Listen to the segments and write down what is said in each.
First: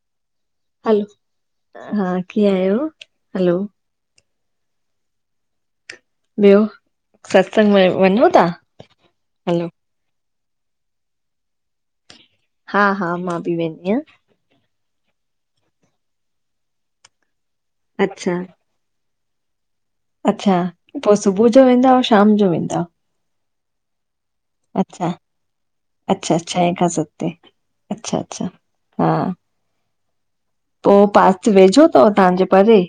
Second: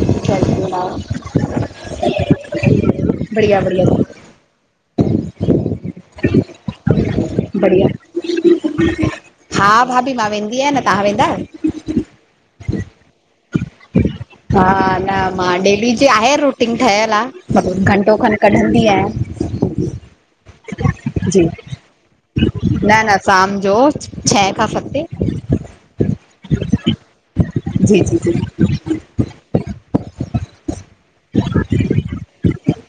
अचझ [unintelligible] हलो, हा कीअं आहियो? बढ़िया बढ़िया बियो? हलो हा भाभी, मां वेंदी आहियां न तव्हां वेंदा आयो? हा- हा, मां बि वेंदी आहियां। हा, न मां डेली जे आहे रुटीन ठहियलु आ मतलब घंटो खण अच्छा कढनि दी या [unintelligible] अच्छा! पो सुबुह जो वेंदाव शाम जो वेंदाव? न न शाम जो छं अच्छा, अच्छा- अच्छा, छहे खां सत्तें अच्छा- अच्छा। हम्म [unintelligible] पो पास वेझो थव, तहांजे परे?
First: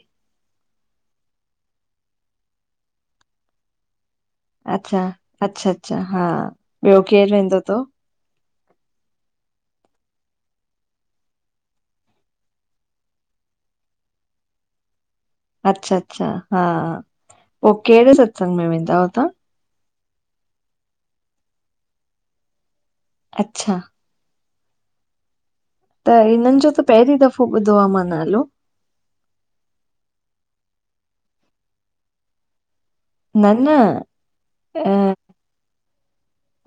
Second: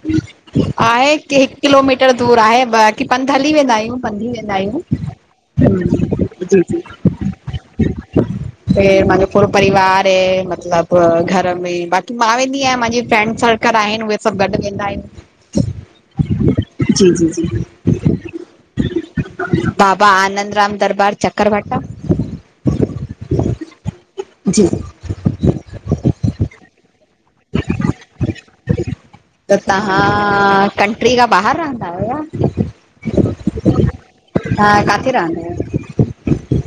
आहे हिकु किलोमीटर दूर आहे बाकी पंध हली वेंदा आहियूं, पंध ही वेंदा आहियूं। अच्छा रहिंदा अच्छा अच्छा आह्यो हा हम्म जी ॿियो केरु वेंदो अथव? जी [unintelligible] ऐ मांजो पूरो परिवार ए मतलब घर में बाक़ी मा रहिंदी आहियां मांजे फ्रैेंड सर्कल आहिन, उहे सब गॾु वेंदा आह्युं। अच्छा अच्छा हा, जी पो केड़े सत्संग में वेंदा आयो तां? बाबा आनंद राम दरबार, चकरभाटा। अच्छा! जी। त हिनन जो त पहिरीं दफ़ो ॿुधो आ मां नालो! त तहां कंट्री खां बाहिर रहंदा आयो या? न न हा, अ काथे रहंदा आह्यो?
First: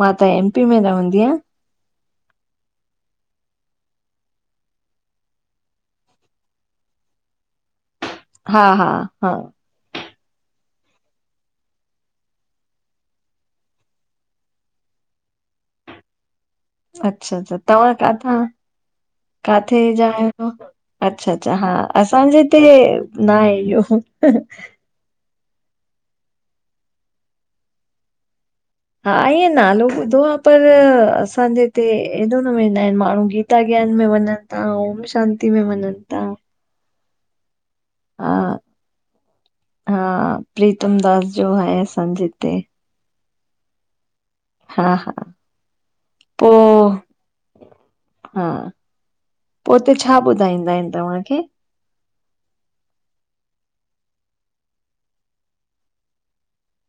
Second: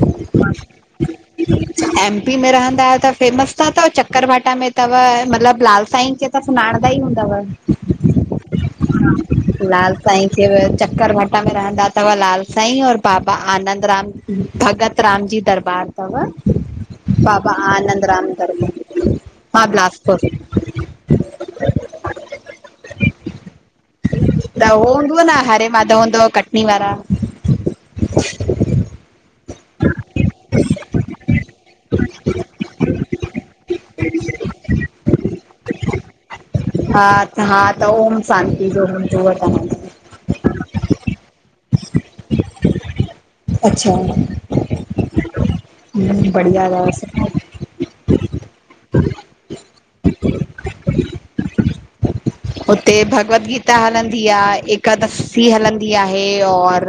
मां त एम पी में रवंदी आंयां। एमपी में रहंदा आयो त फेमस त थव चक्कर भाटा में थव मतलब लाल साईं खे त सुञाणंदा ई हूंदव। हा हा हा- लाल साईं खे चक्कर भाट में रहंदा तव लाल साईं और बाबा आनंद राम भॻत राम जी दरबार तव अच्छा बाबा अच्छा तव्हां आनंद राम काथां दरबार, मां काथे जा बिलासपुर। आहियो? अच्छा- अच्छा हा, असांजे हिते न आहे इहो। हो हूंदुअ न हरे माधव हुन्दव कटनी वारा। हा ईअ नालो ॿुधो आ पर असांजे हिते एॾो न वेंदा आहिन माण्हू, कींअ गीता ज्ञान मे वंञन ता, ओम शांति में वंञन ता। हा- हा त ओम शांति जो हूंदव तहां जो। हा, प्रीतम दास जो आहे असांजे हिते। अच्छा! हा हा पो हा, पो उते छा ॿुधाईंदा आहिन तव्हांखे? उते भगवत गीता हलंदी आ, एकादशी हलंदी आहे और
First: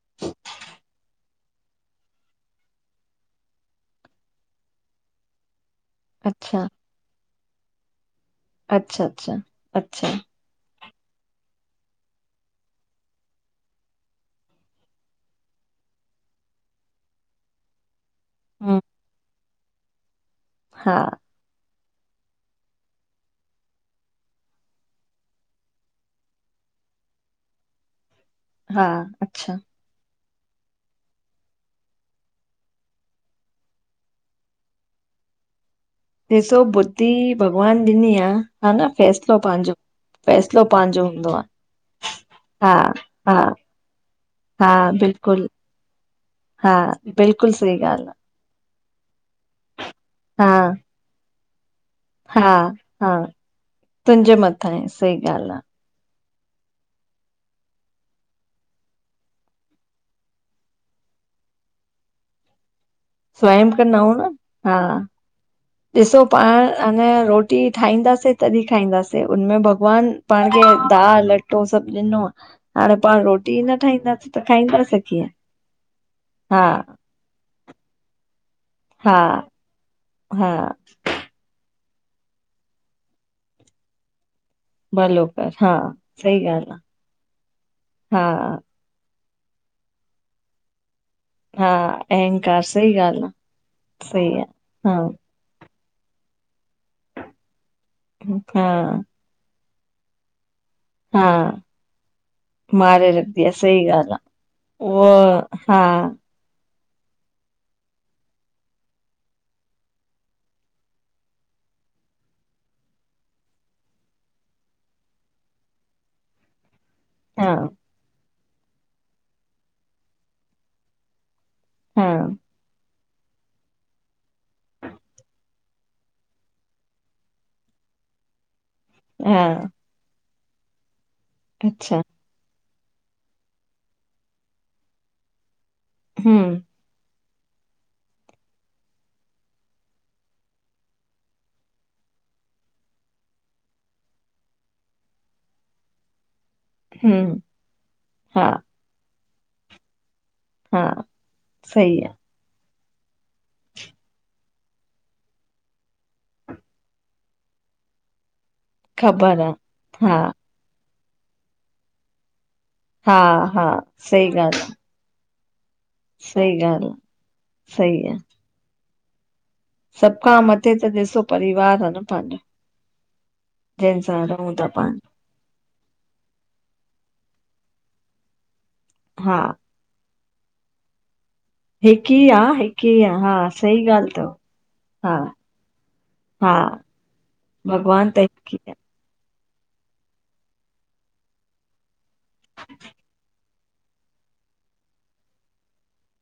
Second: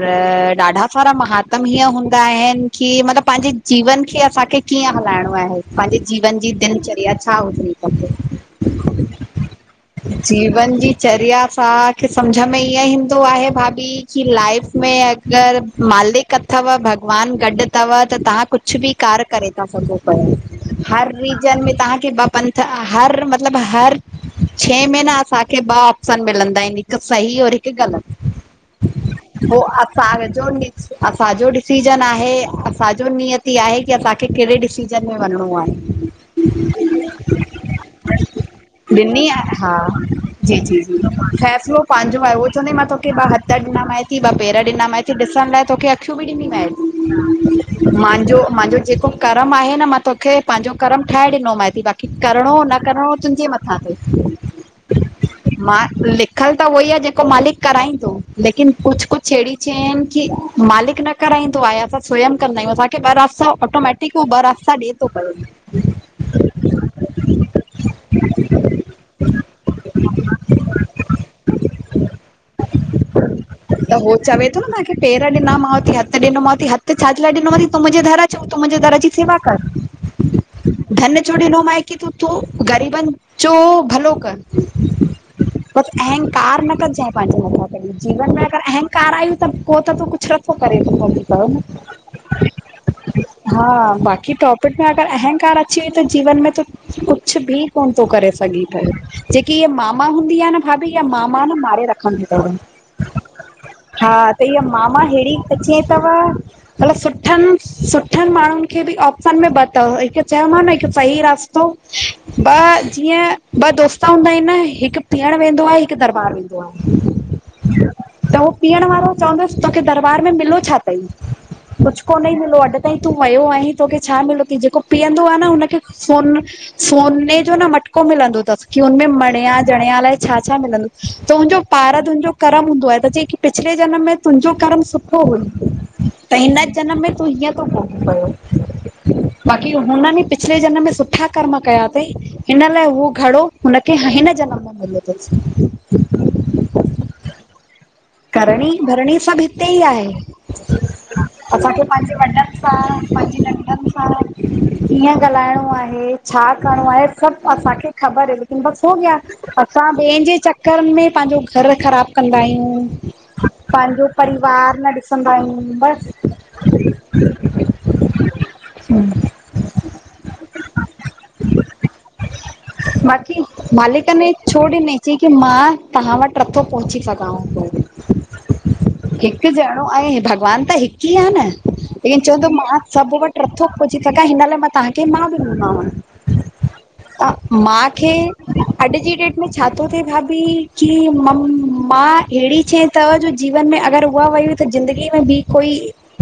ॾाढा सारा महात्म हीअं हूंदा आहिन कि मतलब पंहिंजे जीवन खे असांखे कीअं हलाइणो आहे। पंहिंजे जीवन जी अच्छा दिनचर्या छा हुजण खपे? अच्छा, अच्छा, अच्छा। जीवन जी चर्या असांखे सम्झ में ईअं ईंदो आहे भाभी की लाइफ में अगरि मालिक अथव भॻवानु गॾु तव त तां कुछु हम्म बि कार्य करे ता सघो पया, हा हर रीज़िन में तव्हांखे ॿ पंथ त हर मतिलब हर छें महिना असांखे ॿ ऑप्शन मिलंदा आहिनि हिकु सही और हिकु हा ग़लति। अच्छा पो अब तां विझो मिक्स असांजो डिसीज़न आहे असांजो नियति आहे की असां कि कहिड़े डिसीजन में वञिणो आहे। ॾिसो बुध्दी भॻवान ॾिनी आ, हा न? ॾिनी फैसलो आहे पंहिंजो हा जी फैसलो जी जी पंहिंजो हूंदो आ। फ़ैसिलो पंहिंजो आ उहो हा चवंदी मां तोखे ॿ हा हथ ॾिनामांएती ॿ पेर हा ॾिनामांएती बिल्कुलु ॾिसण लाइ तोखे अख अख्यूं बि ॾिनी हा बिल्कुलु सही में, ॻाल्हि मां मांजो जेको कर्म आहे न मां तोखे आ, पंहिंजो कर्म ठाहे ॾिनोमैंती बाक़ी हा हा करिणो न हा करिणो तुंहिंजे मथां तई, तुंहिंजे मथां आहे सही ॻाल्हि आ, मालिक लिखल त उहो ई आ जेको मालिक कराईंदो। लेकिन कुछु कुछु अहिड़ी शयूं आहिनि कि मालिक न कराईंदो आहे असां स्यम कंदा आहियूं असांखे ॿ रास्ता स्वयं कंदाऊं ऑटोमैटिक उहो न ॿ हा रास्ता ॾेए तो पयो ॾिसो पाण अन यां रोटी ठाहींदासीं तॾहिं खाईंदासीं हुनमें भॻवानु पाण खे दाल अटो सभु ॾिनो हाणे पाण रोटी न हो ठाहींदासीं त चवे थो न मांखे खाईंदासीं पेर कीअं? ॾिनामांव हथ ॾिनो मांव हा ती। हथु छाजे लाइ ॾिनो मांव ती? तूं मुंहिंजे दर अचु तूं मुंहिंजे दर जी हा सेवा कर। हा। छो ॾिनों में की तूं थोड़ो ग़रीबनि जो भलो कर। भलो कर हा बस सही अहंकार ॻाल्हि न कजऐं पांजे मथां कॾी, आ जीवन में हा अगर अहंक कार आयू त पो त तूं कुछु नथो करे सघीं। चओ न, हा अहंकार सही ॻाल्हि आ, हा बाक़ी सही आ। टॉपिक में हा, अगर अहंकार अ चे त जीवन में त कुछु बि कोन तो करे सघीं पयो, हा, जेकी हीअ मां मां हूंदी आ न भाभी इहा मां मां न हा मारे रखंदी तव, मारे रखंदी आ सही हा ॻाल्हि आ। त इहा मां मां उहो हेड़ी हा, अचे तव। मतलब सुठनि सुठनि माण्हुनि खे बि ऑप्शन में ॿ तव। हिकु चयोमांव न सही रस्तो ॿ जीअं ॿ दोस्त हूंदा आहिनि न हिकु पीअणु वेंदो आ, हिकु दरॿार वेंदो आ। हा। त उहो पीअण वारो चवंदसि तोखे दरबार में मिलो छा? कुछु हा, कोन ई मिलो, अॼु ताईं तूं वियो आहीं तोखे छा मिलो ती, जेको पीअंदो आ न उन सोन, सोने जो न मटको मिलंदो तसि, कि हुनमें मणिया हा जणिया अलाइ छा छा मिलंदो? तुहिंजो अच्छा पारदुन जो कर्म हूंदो आहे, त जे कि पिछले जनम में तुंहिंजो कर्म सुठो हुयो, त हूं, हिन जनम में तूं हिअं तो भोॻिं पयो, बाक़ी हुननी पिछले जनम में सुठा कर्म कया तईं। हिन लाइ उहो घड़ो हुनखे ह हिन जनम में मिलयो तसि। हम्म। करणी भरणी सभु हिते ई आहे, हा असांखे सही आ, पांजे वॾनि पां पांजी नंढी। सां कीअं ॻाल्हाइणो आहे छा करिणो आहे सभ असांखे ख़बर हु बस हो गया, ख़बर आ। असां हा, ॿियन जे चकरन में पंहिंजो घरु ख़राब कंदा आहियूं। हा, हा पांजो सही ॻाल्हि आ, परीवार न ॾिसंदा आहियूं बस। सही ॻाल्हि, सई आ। [inaudible] सभ खां मथे त ॾिसो परिवार आहे न पांजो। बाकी जंहिं मालिक सां में रहूं छो था डिनी पाण। च की मां तव्हां वट नथो पहुची सघांव पो हा, हिक ॼण अऊ ऐं भॻवान त हिक ई आ न हिक ही ई आ, चवे थो मां हिक ई आ, सभ हा वट नथो सही पहुंची ॻाल्हि सघां तव, हिन लाइ मां तव्हांखे हा, माउ ॾिनी मांव। हा और मां भॻवान खे त हिक ई अॼ जी डेट में छा थो थिए भाभी की म माउ अहिड़ी शय तव्हां जो जीवन में अगर उहा वई हुई, त ज़िंदगी में ॿी कोई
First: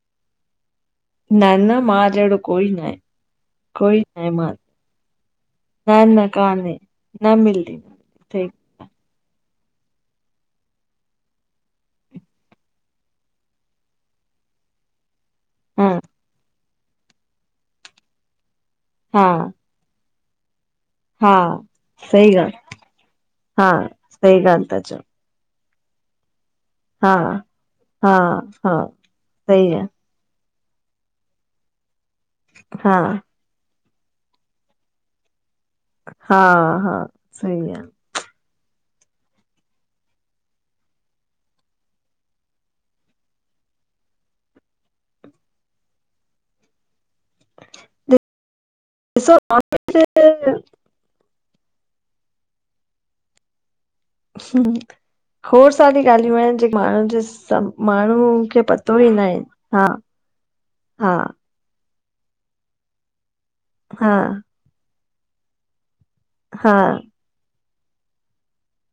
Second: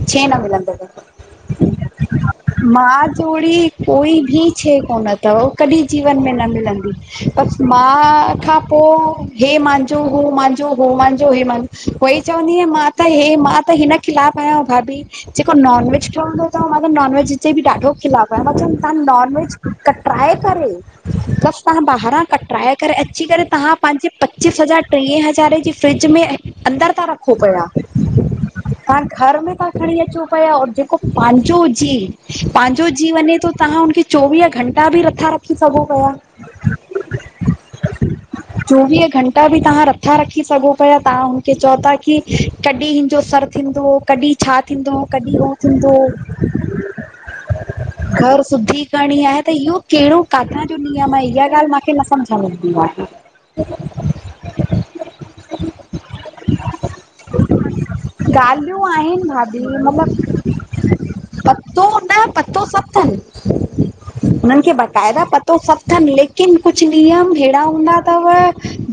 छह न मिलंदव। न न मां जहिड़ो कोई न आहे, माउ जेड़ी न कोई आहे बि मां छह कोने त हो कॾहिं न जीवन में न कान्हे मिलंदी न वस मिलदी माउ सही खां पो हे मांजो हो मांजो हो मान् जो हे मा उहोई चवंदी आहियां मां त हे मां त हिन ख़िलाफ़ आहियां भाभी। जेको हा नॉन वेज ठहंदो थव मां त नॉन वेज जे बि ॾाढो खिलाफ आहियां, मां चयम् तहां हा नॉन वेज कट्राए करे हा बस तव्हां ॿाहिरां सही ॻाल्हि कटराए करे अची करे, हा तव्हां पंहिंजे सही पचीस ॻाल्हि ता हज़ार चओ टीह हज़ारे जी फ्रिज में ऐं अंदर था हा रखो पया, हा हा तव्हां घर में था सही आ खणी अचो पिया और जेको पांजो जी पांजो हा जी वञे थो, तव्हां हुनखे चोवीह घंटा बि नथा रखी सघो पिया हा-हा, सही आ चोवीह घंटा बि तव्हां नथा रख् खी सघो पिया तव्हां हुनखे चओ था की कॾहिं हिनजो सर थींदो कॾहिं छा थींदो कॾहिं हो थींदो? घर शुद्धी करणी ॾिसो आहे त इहो कहिड़ो काथां जो नीयम आ, इहा ॻाल्ह मांखे न सम्झ में ईंदी आ। ह्म खोड़ सारियूं ॻाल्हियूं आहिन जेके माण्हुन जे सभ माण्हुन खे ॻाल्हियूं पतो ई न आहे। [unintelligible] हा पो हुनयो पतो सभ थन हा हुनन खे बक़ाइदा पतो सभ थन लेकि किन हा कुछ नियम हेड़ा हूंदा थव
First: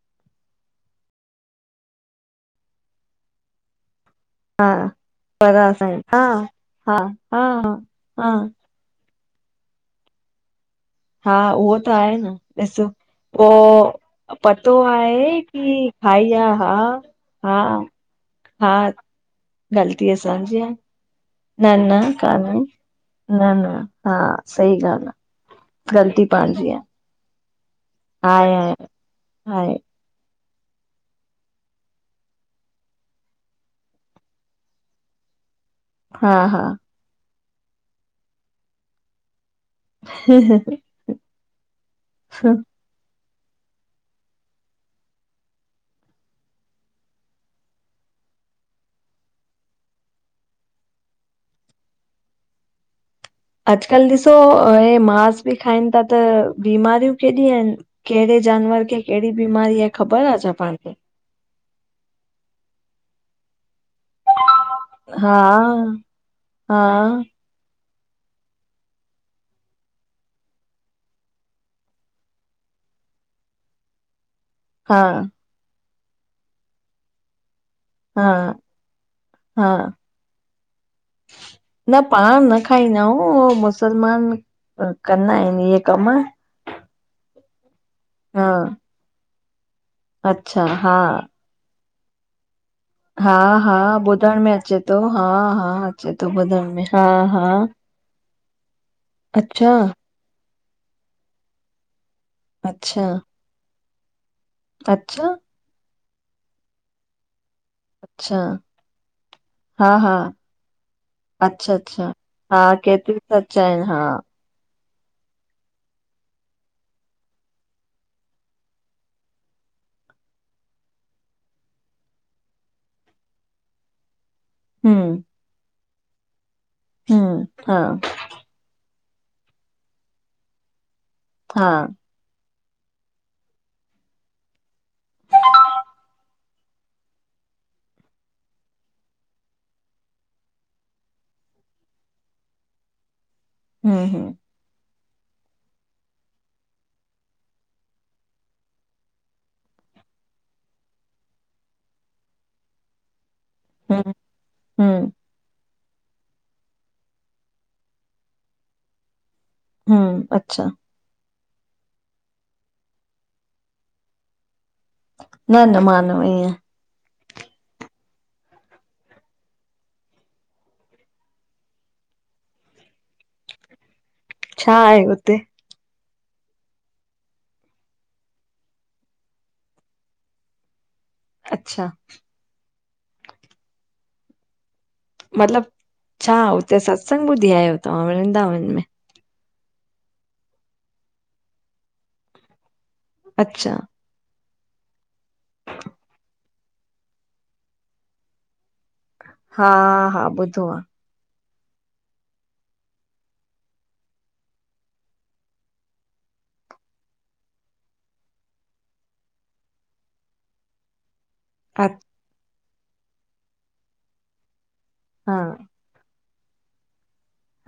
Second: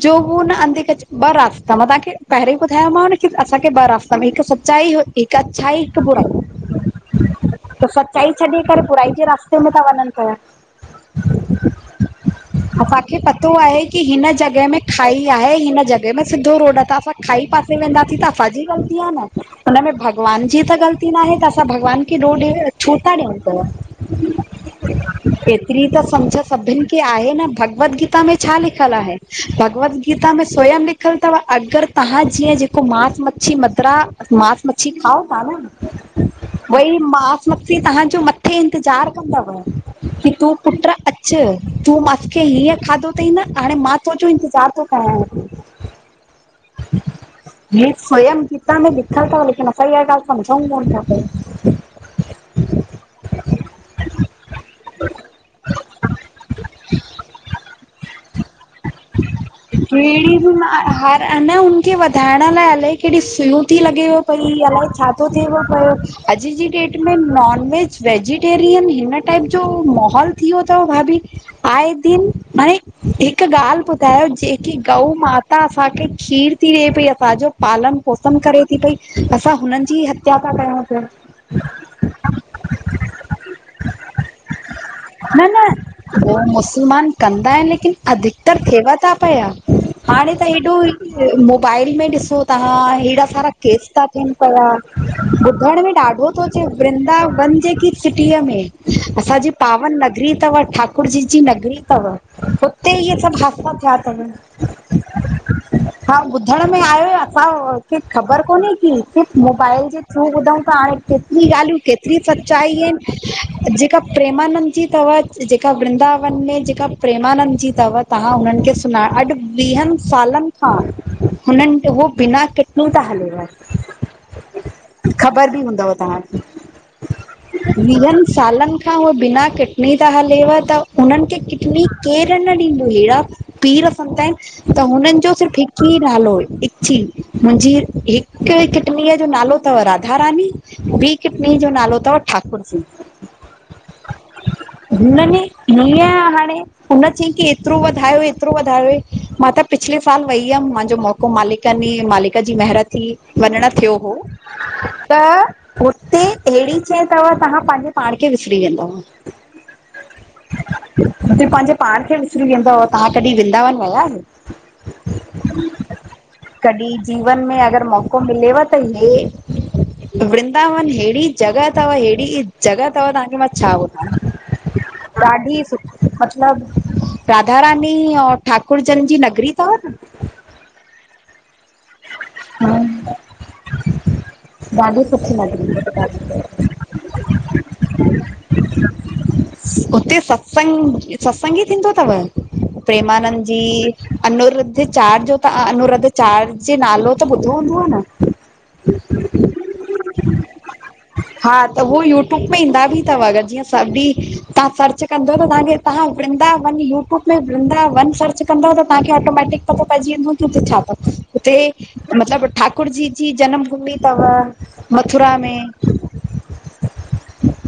जो उ न अंधे क ॿ रास्ता मां तव्हांखे पहिरीं ॿुधाया न कि असांखे ॿ रास्ता पर हिक हा सचाई, हिक पर अच्छाई, असां हिक हा बुराई। हा हा त सचाई हा छॾी करे, बुराई जे रास्ते में था वञन पया। हा उहो त आहे न ॾिस असांखे पो पतो आहे की हिन जॻह पतो में खाई आहे हिन जॻ की जंहिंमें खाई सिधो हा रोड आ त असां खाई हा पासे वेंदासीं त असांजी हा ग़लती आ न हुन में ग़लती भॻवान जी असांजी आ त ग़लती नाहे त असां न न भॻवान खे ॾोह ॾे कान्हे ई छो ता न ॾियूं? न हा सही ॻाल्हि आ एतरी त ग़लती सम्झ पंहिंजी आ सभिन खे कि आहे न, भगवत गीता में छा लिखियल आहे? आहे भगवत गीता में स्वयं लिख लिख्यलु अथव अगरि तव्हां जीअं जेको मांस मच्छी मदिरा मास मच्छी खाओ था न - - हा हा भई मास मछी तव्हांजो मथे इंतज़ारु कंदव। कि तूं पुट अचु तूं मास खे हीअं खाधो - - त ई न हाणे मां तुंहिंजो जो इंतज़ारु थो कयां। [inaudible] ही स्वयं में लिख्यल अथव लेकिन असां इहे ॻाल्हयूं समझऊं कोन था पया। [inaudible] अॼकल्ह ॾिसो हे मांस बि खाइन था त बीमारियूं केॾियूं आहिन। कहिड़े जानवर खे कहिड़ी बीमारी आहे ख़बर कहिड़ी आहे छा बि पाण। मां खे हार अन हुनखे वधाइण लाइ अल्हाए केड़ियूं सुयूं थी लॻेव - - पई अलाए छा थो हा थिए पयो अॼु जी हा डेट में नॉन वेज। वेजिटेरियन हिन टाइप जो माहोल थी वयो तव भाभी। आए दिन हाणे हिक ॻाल्ह ॿु - - त जेकी हा गउ माता असांखे खीर थी ॾे पई असांजो पालन। पोसम हा करे थी पई असां हा हुननि जी हत्या था कयूं पया। ह न खांइदा न हूूं मुसलमान। कंदा न आहिनि इहे कम न उ मुसलमान। कंदा आहिन लेकिन हा अधिकतर थिएव त पया। हाणे त अच्छा हेॾो हा मोबाइल में ॾिसो ता। हेड़ा हा सारा हा केस था थियन ॿुधण में पया अचे थो हा हा ॿुधण में अचे ॾाढो थो अचे ॿुधण में हा हा वृंदावन जेकी। सिटीअ में असांजी अच्छा पावन नगरी तव ठाकुर जी जी नगरी तव। हुते अच्छा ई सभ हासा थया तव। अच्छा। हा ॿुधण में आहियो असां - - अच्छा ख़बर कोन्हे की सिर्फ़ मोबाइल हा जे हा थ्रू ॿुधूं था त हाणे केतिरी अच्छा ॻाल्हियूं के - - अच्छा केतरी हा सचाई आहिन केतिरी सच आहिनि जेका हा प्रेमानंद। ची तव जेका वृंदावन में जेका प्रेमानंद जी तव तव्हां हुनननि खे सुञाण अॼु। वीहन सालन खां हुनन हो बिना किटु था हलेव। हूम - - ह तव्हां खे। हम्म हा सालन खां उहे बिना किटनी त हलेव त उन्हनि खे हा किटनी। केर न ॾिदों हेॾा पीर फंदा। त हुनन जो सिर्फ़ हिकु ई नालो हिची मुहिंजी हिकु किटनीअ जो नालो। अथव राधा रानी ॿी किटनी जो नालो अथव ठाकुर जी। हू हूम। हुननि हीअं हाणे हुन चयईं की एतिरो वधायो एतिरो वधायो। मां त पिछले साल वेई हुयम मांजो मौक़ो मालिक मालिक जी म महिंरत। वञण थयो हम्म हो हम्म त - - ते अहेड़ी शइ तव तव्हां पांहिंजे पाण खे विसरी वेंदव। हू अच्छा। उते पहिंजे पाण खे विसरी वेंदव तव्हां कॾि वृंदावन वया आहियो। न न मां न वई आहियां कॾि। जीवन में अगर मौक़ो मिलेव त हे। वृंदावन हेड़ी जॻह तव हेड़ी जॻह तव तव्हांखे मां छा ॿुध। छा आहे हुते ॾाढी सुठी मतलब राधा रानीऔ। ठाकुरजन जी नगरी तव न। अच्छा [unintelligible] मतलब नगरी छा हुते सत्संग ॿुधी आहियो तव्हां वृंदावन में? उते सत्संग सत्संग ई थींदो तव प्रेमानंद जी अच्छा। अनिरुद्ध चार्ज जो त अनुरुद्ध चार्ज जो नालो त ॿुधो हूंदो न? हा हा ॿुधो आ। हा त उहो यूट्यूब में ईंदा भी तव अगर जीअं सभी तव्हां सर्च कंदव त तव्हांखे तव्हां वृंदावन यूट्यूब में वृंदावन सर्च कंदव त तव्हांखे ऑटोमैटिक पतो पइजी वेंदो की हुते छा तव। हुते हा मतलब ठाकुर जी-जी जनम भूमि तव मथुरा में।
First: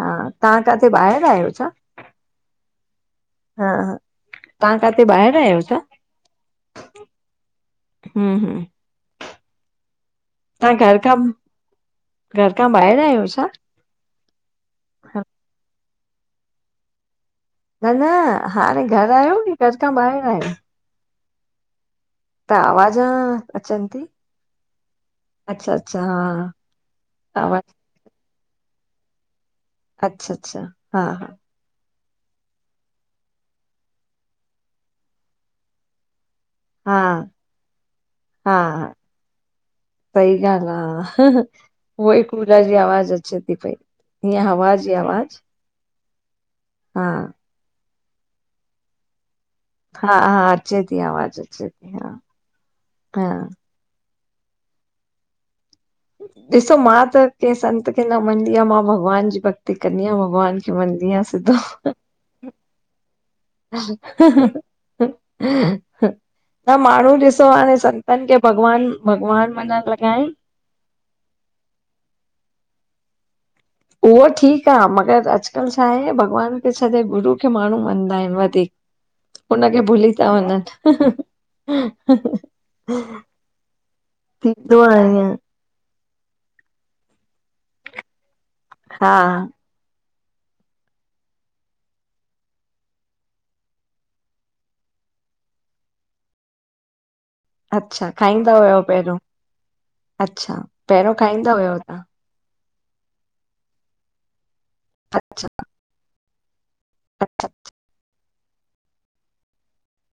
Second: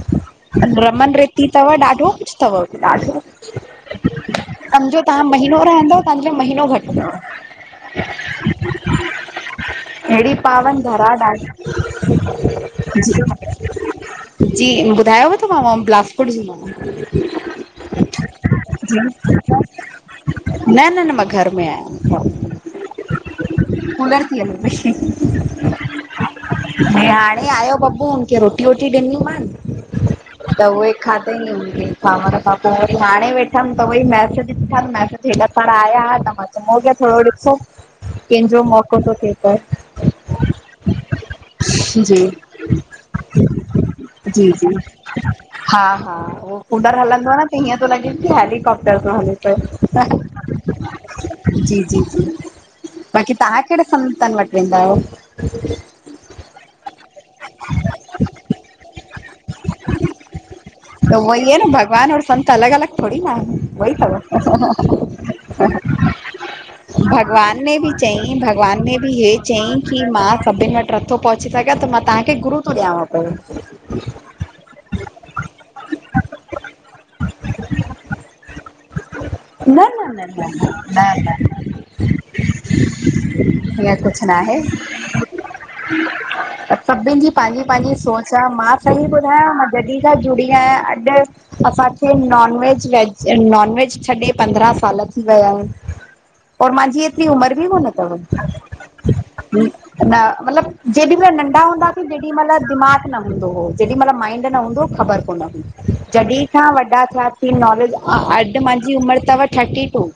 हा तव्हां काथे रमन ॿाहिरि रेती आहियो छा? तव ॾाढो कुछ तव ॾाढो। हा हा समझो काथे तव्हां ॿाहिरि आहियो महीनो छा? रहंदव तव्हांजो महीनो घट तव हम हम हेहड़ी पावन धरा ॾाढी। घर खां ॿाहिरि आहियो छा? जी ॿुधायो तो मांव त मां बिलासपुर जी न न हाणे घर आहियो, की घर खां ॿाहर आयो? न न न मां घर में आहियां। त आवाज अचंती, कूलर थी हले पई अच्छा-अच्छा हा ऐं हाणे आवाज आहियो बब्बु हुन खे रोटी वोटी ॾिनीमान। अच्छा त अच्छा उहे हा हा खाधे ई हूए ख़ावर खां पो, वरी हाणे वेठम त वरी मैसेज ॾिठम मैसेज हेॾा सारा आया हुआ त मा चऊ म हा थोरो ॾिसो कंहिंजो मौको थो थिए पयो। सई ॻाल् आ उई कुूलर जी आवाज़ अचे थी पई। हीअं जी-जी, हवा जी आवाज हा-हा उ कूलर हा हलंदो आ न हीअं थो लॻे की हेलीकॉप्टर थो हले पियो, हा हा अचे थी आवाज़ अचे जी थी जी हा जी हा बाक़ी तव्हां केड़े संतन वट वेंदा आहियो? ॾिसो मां त कंहिं संत खे न मञंदी आहियां मां भॻवान जी भक्ति कंदी आहियां भॻवान वेंधि त आ उहो ई सिधो आहे न भॻवान और संत अलॻ अलॻ थोरी न आहे, उई तव त माण्हू ॾिसो भॻवान हाणे उन्हें बि संतनि खे चई भॻवान न बि हे भॻवान मञण चईं की लॻा आहिनि मां सभिन वट नथो पहुची सघियां त मां तव्हांखे गुरू थो ॾियांव पियो। उहो ठीक आ मगर अॼकल्ह छा हे, भॻवान खे छॾे गुरू खे माण्हू मञदाा आहिनि वधीक। हुनखे न न भुली न था न वञन न न थींदो आ हिं सभिन जी पंहिंजी पंहिंजी सोच आ मां सही हा ॿुधायां जदी खां जुड़ी आया अॼ असांखे non veg veg non veg छॾे पंद्रहं साल थी विया आहिन। और मांजी एतरी उमर बि कोन अच्छा तव, खाईंदा हुयव पहिरियों न अच्छा मतलब पहिरियों जेढ़िमेल खाईंदा नंढा हुयव हूंदा हुआ तव्हां सी जेॾी मल दिमाग़ न हूंदो हो, जेॾीमल माइंड न हूंदो हो, ख़बर कोन अच्छा हूंदी जॾहिं अठां वॾा थिया अच्छा थी नॉलेज अॼ मांजी उमिर थव थर्टी टू।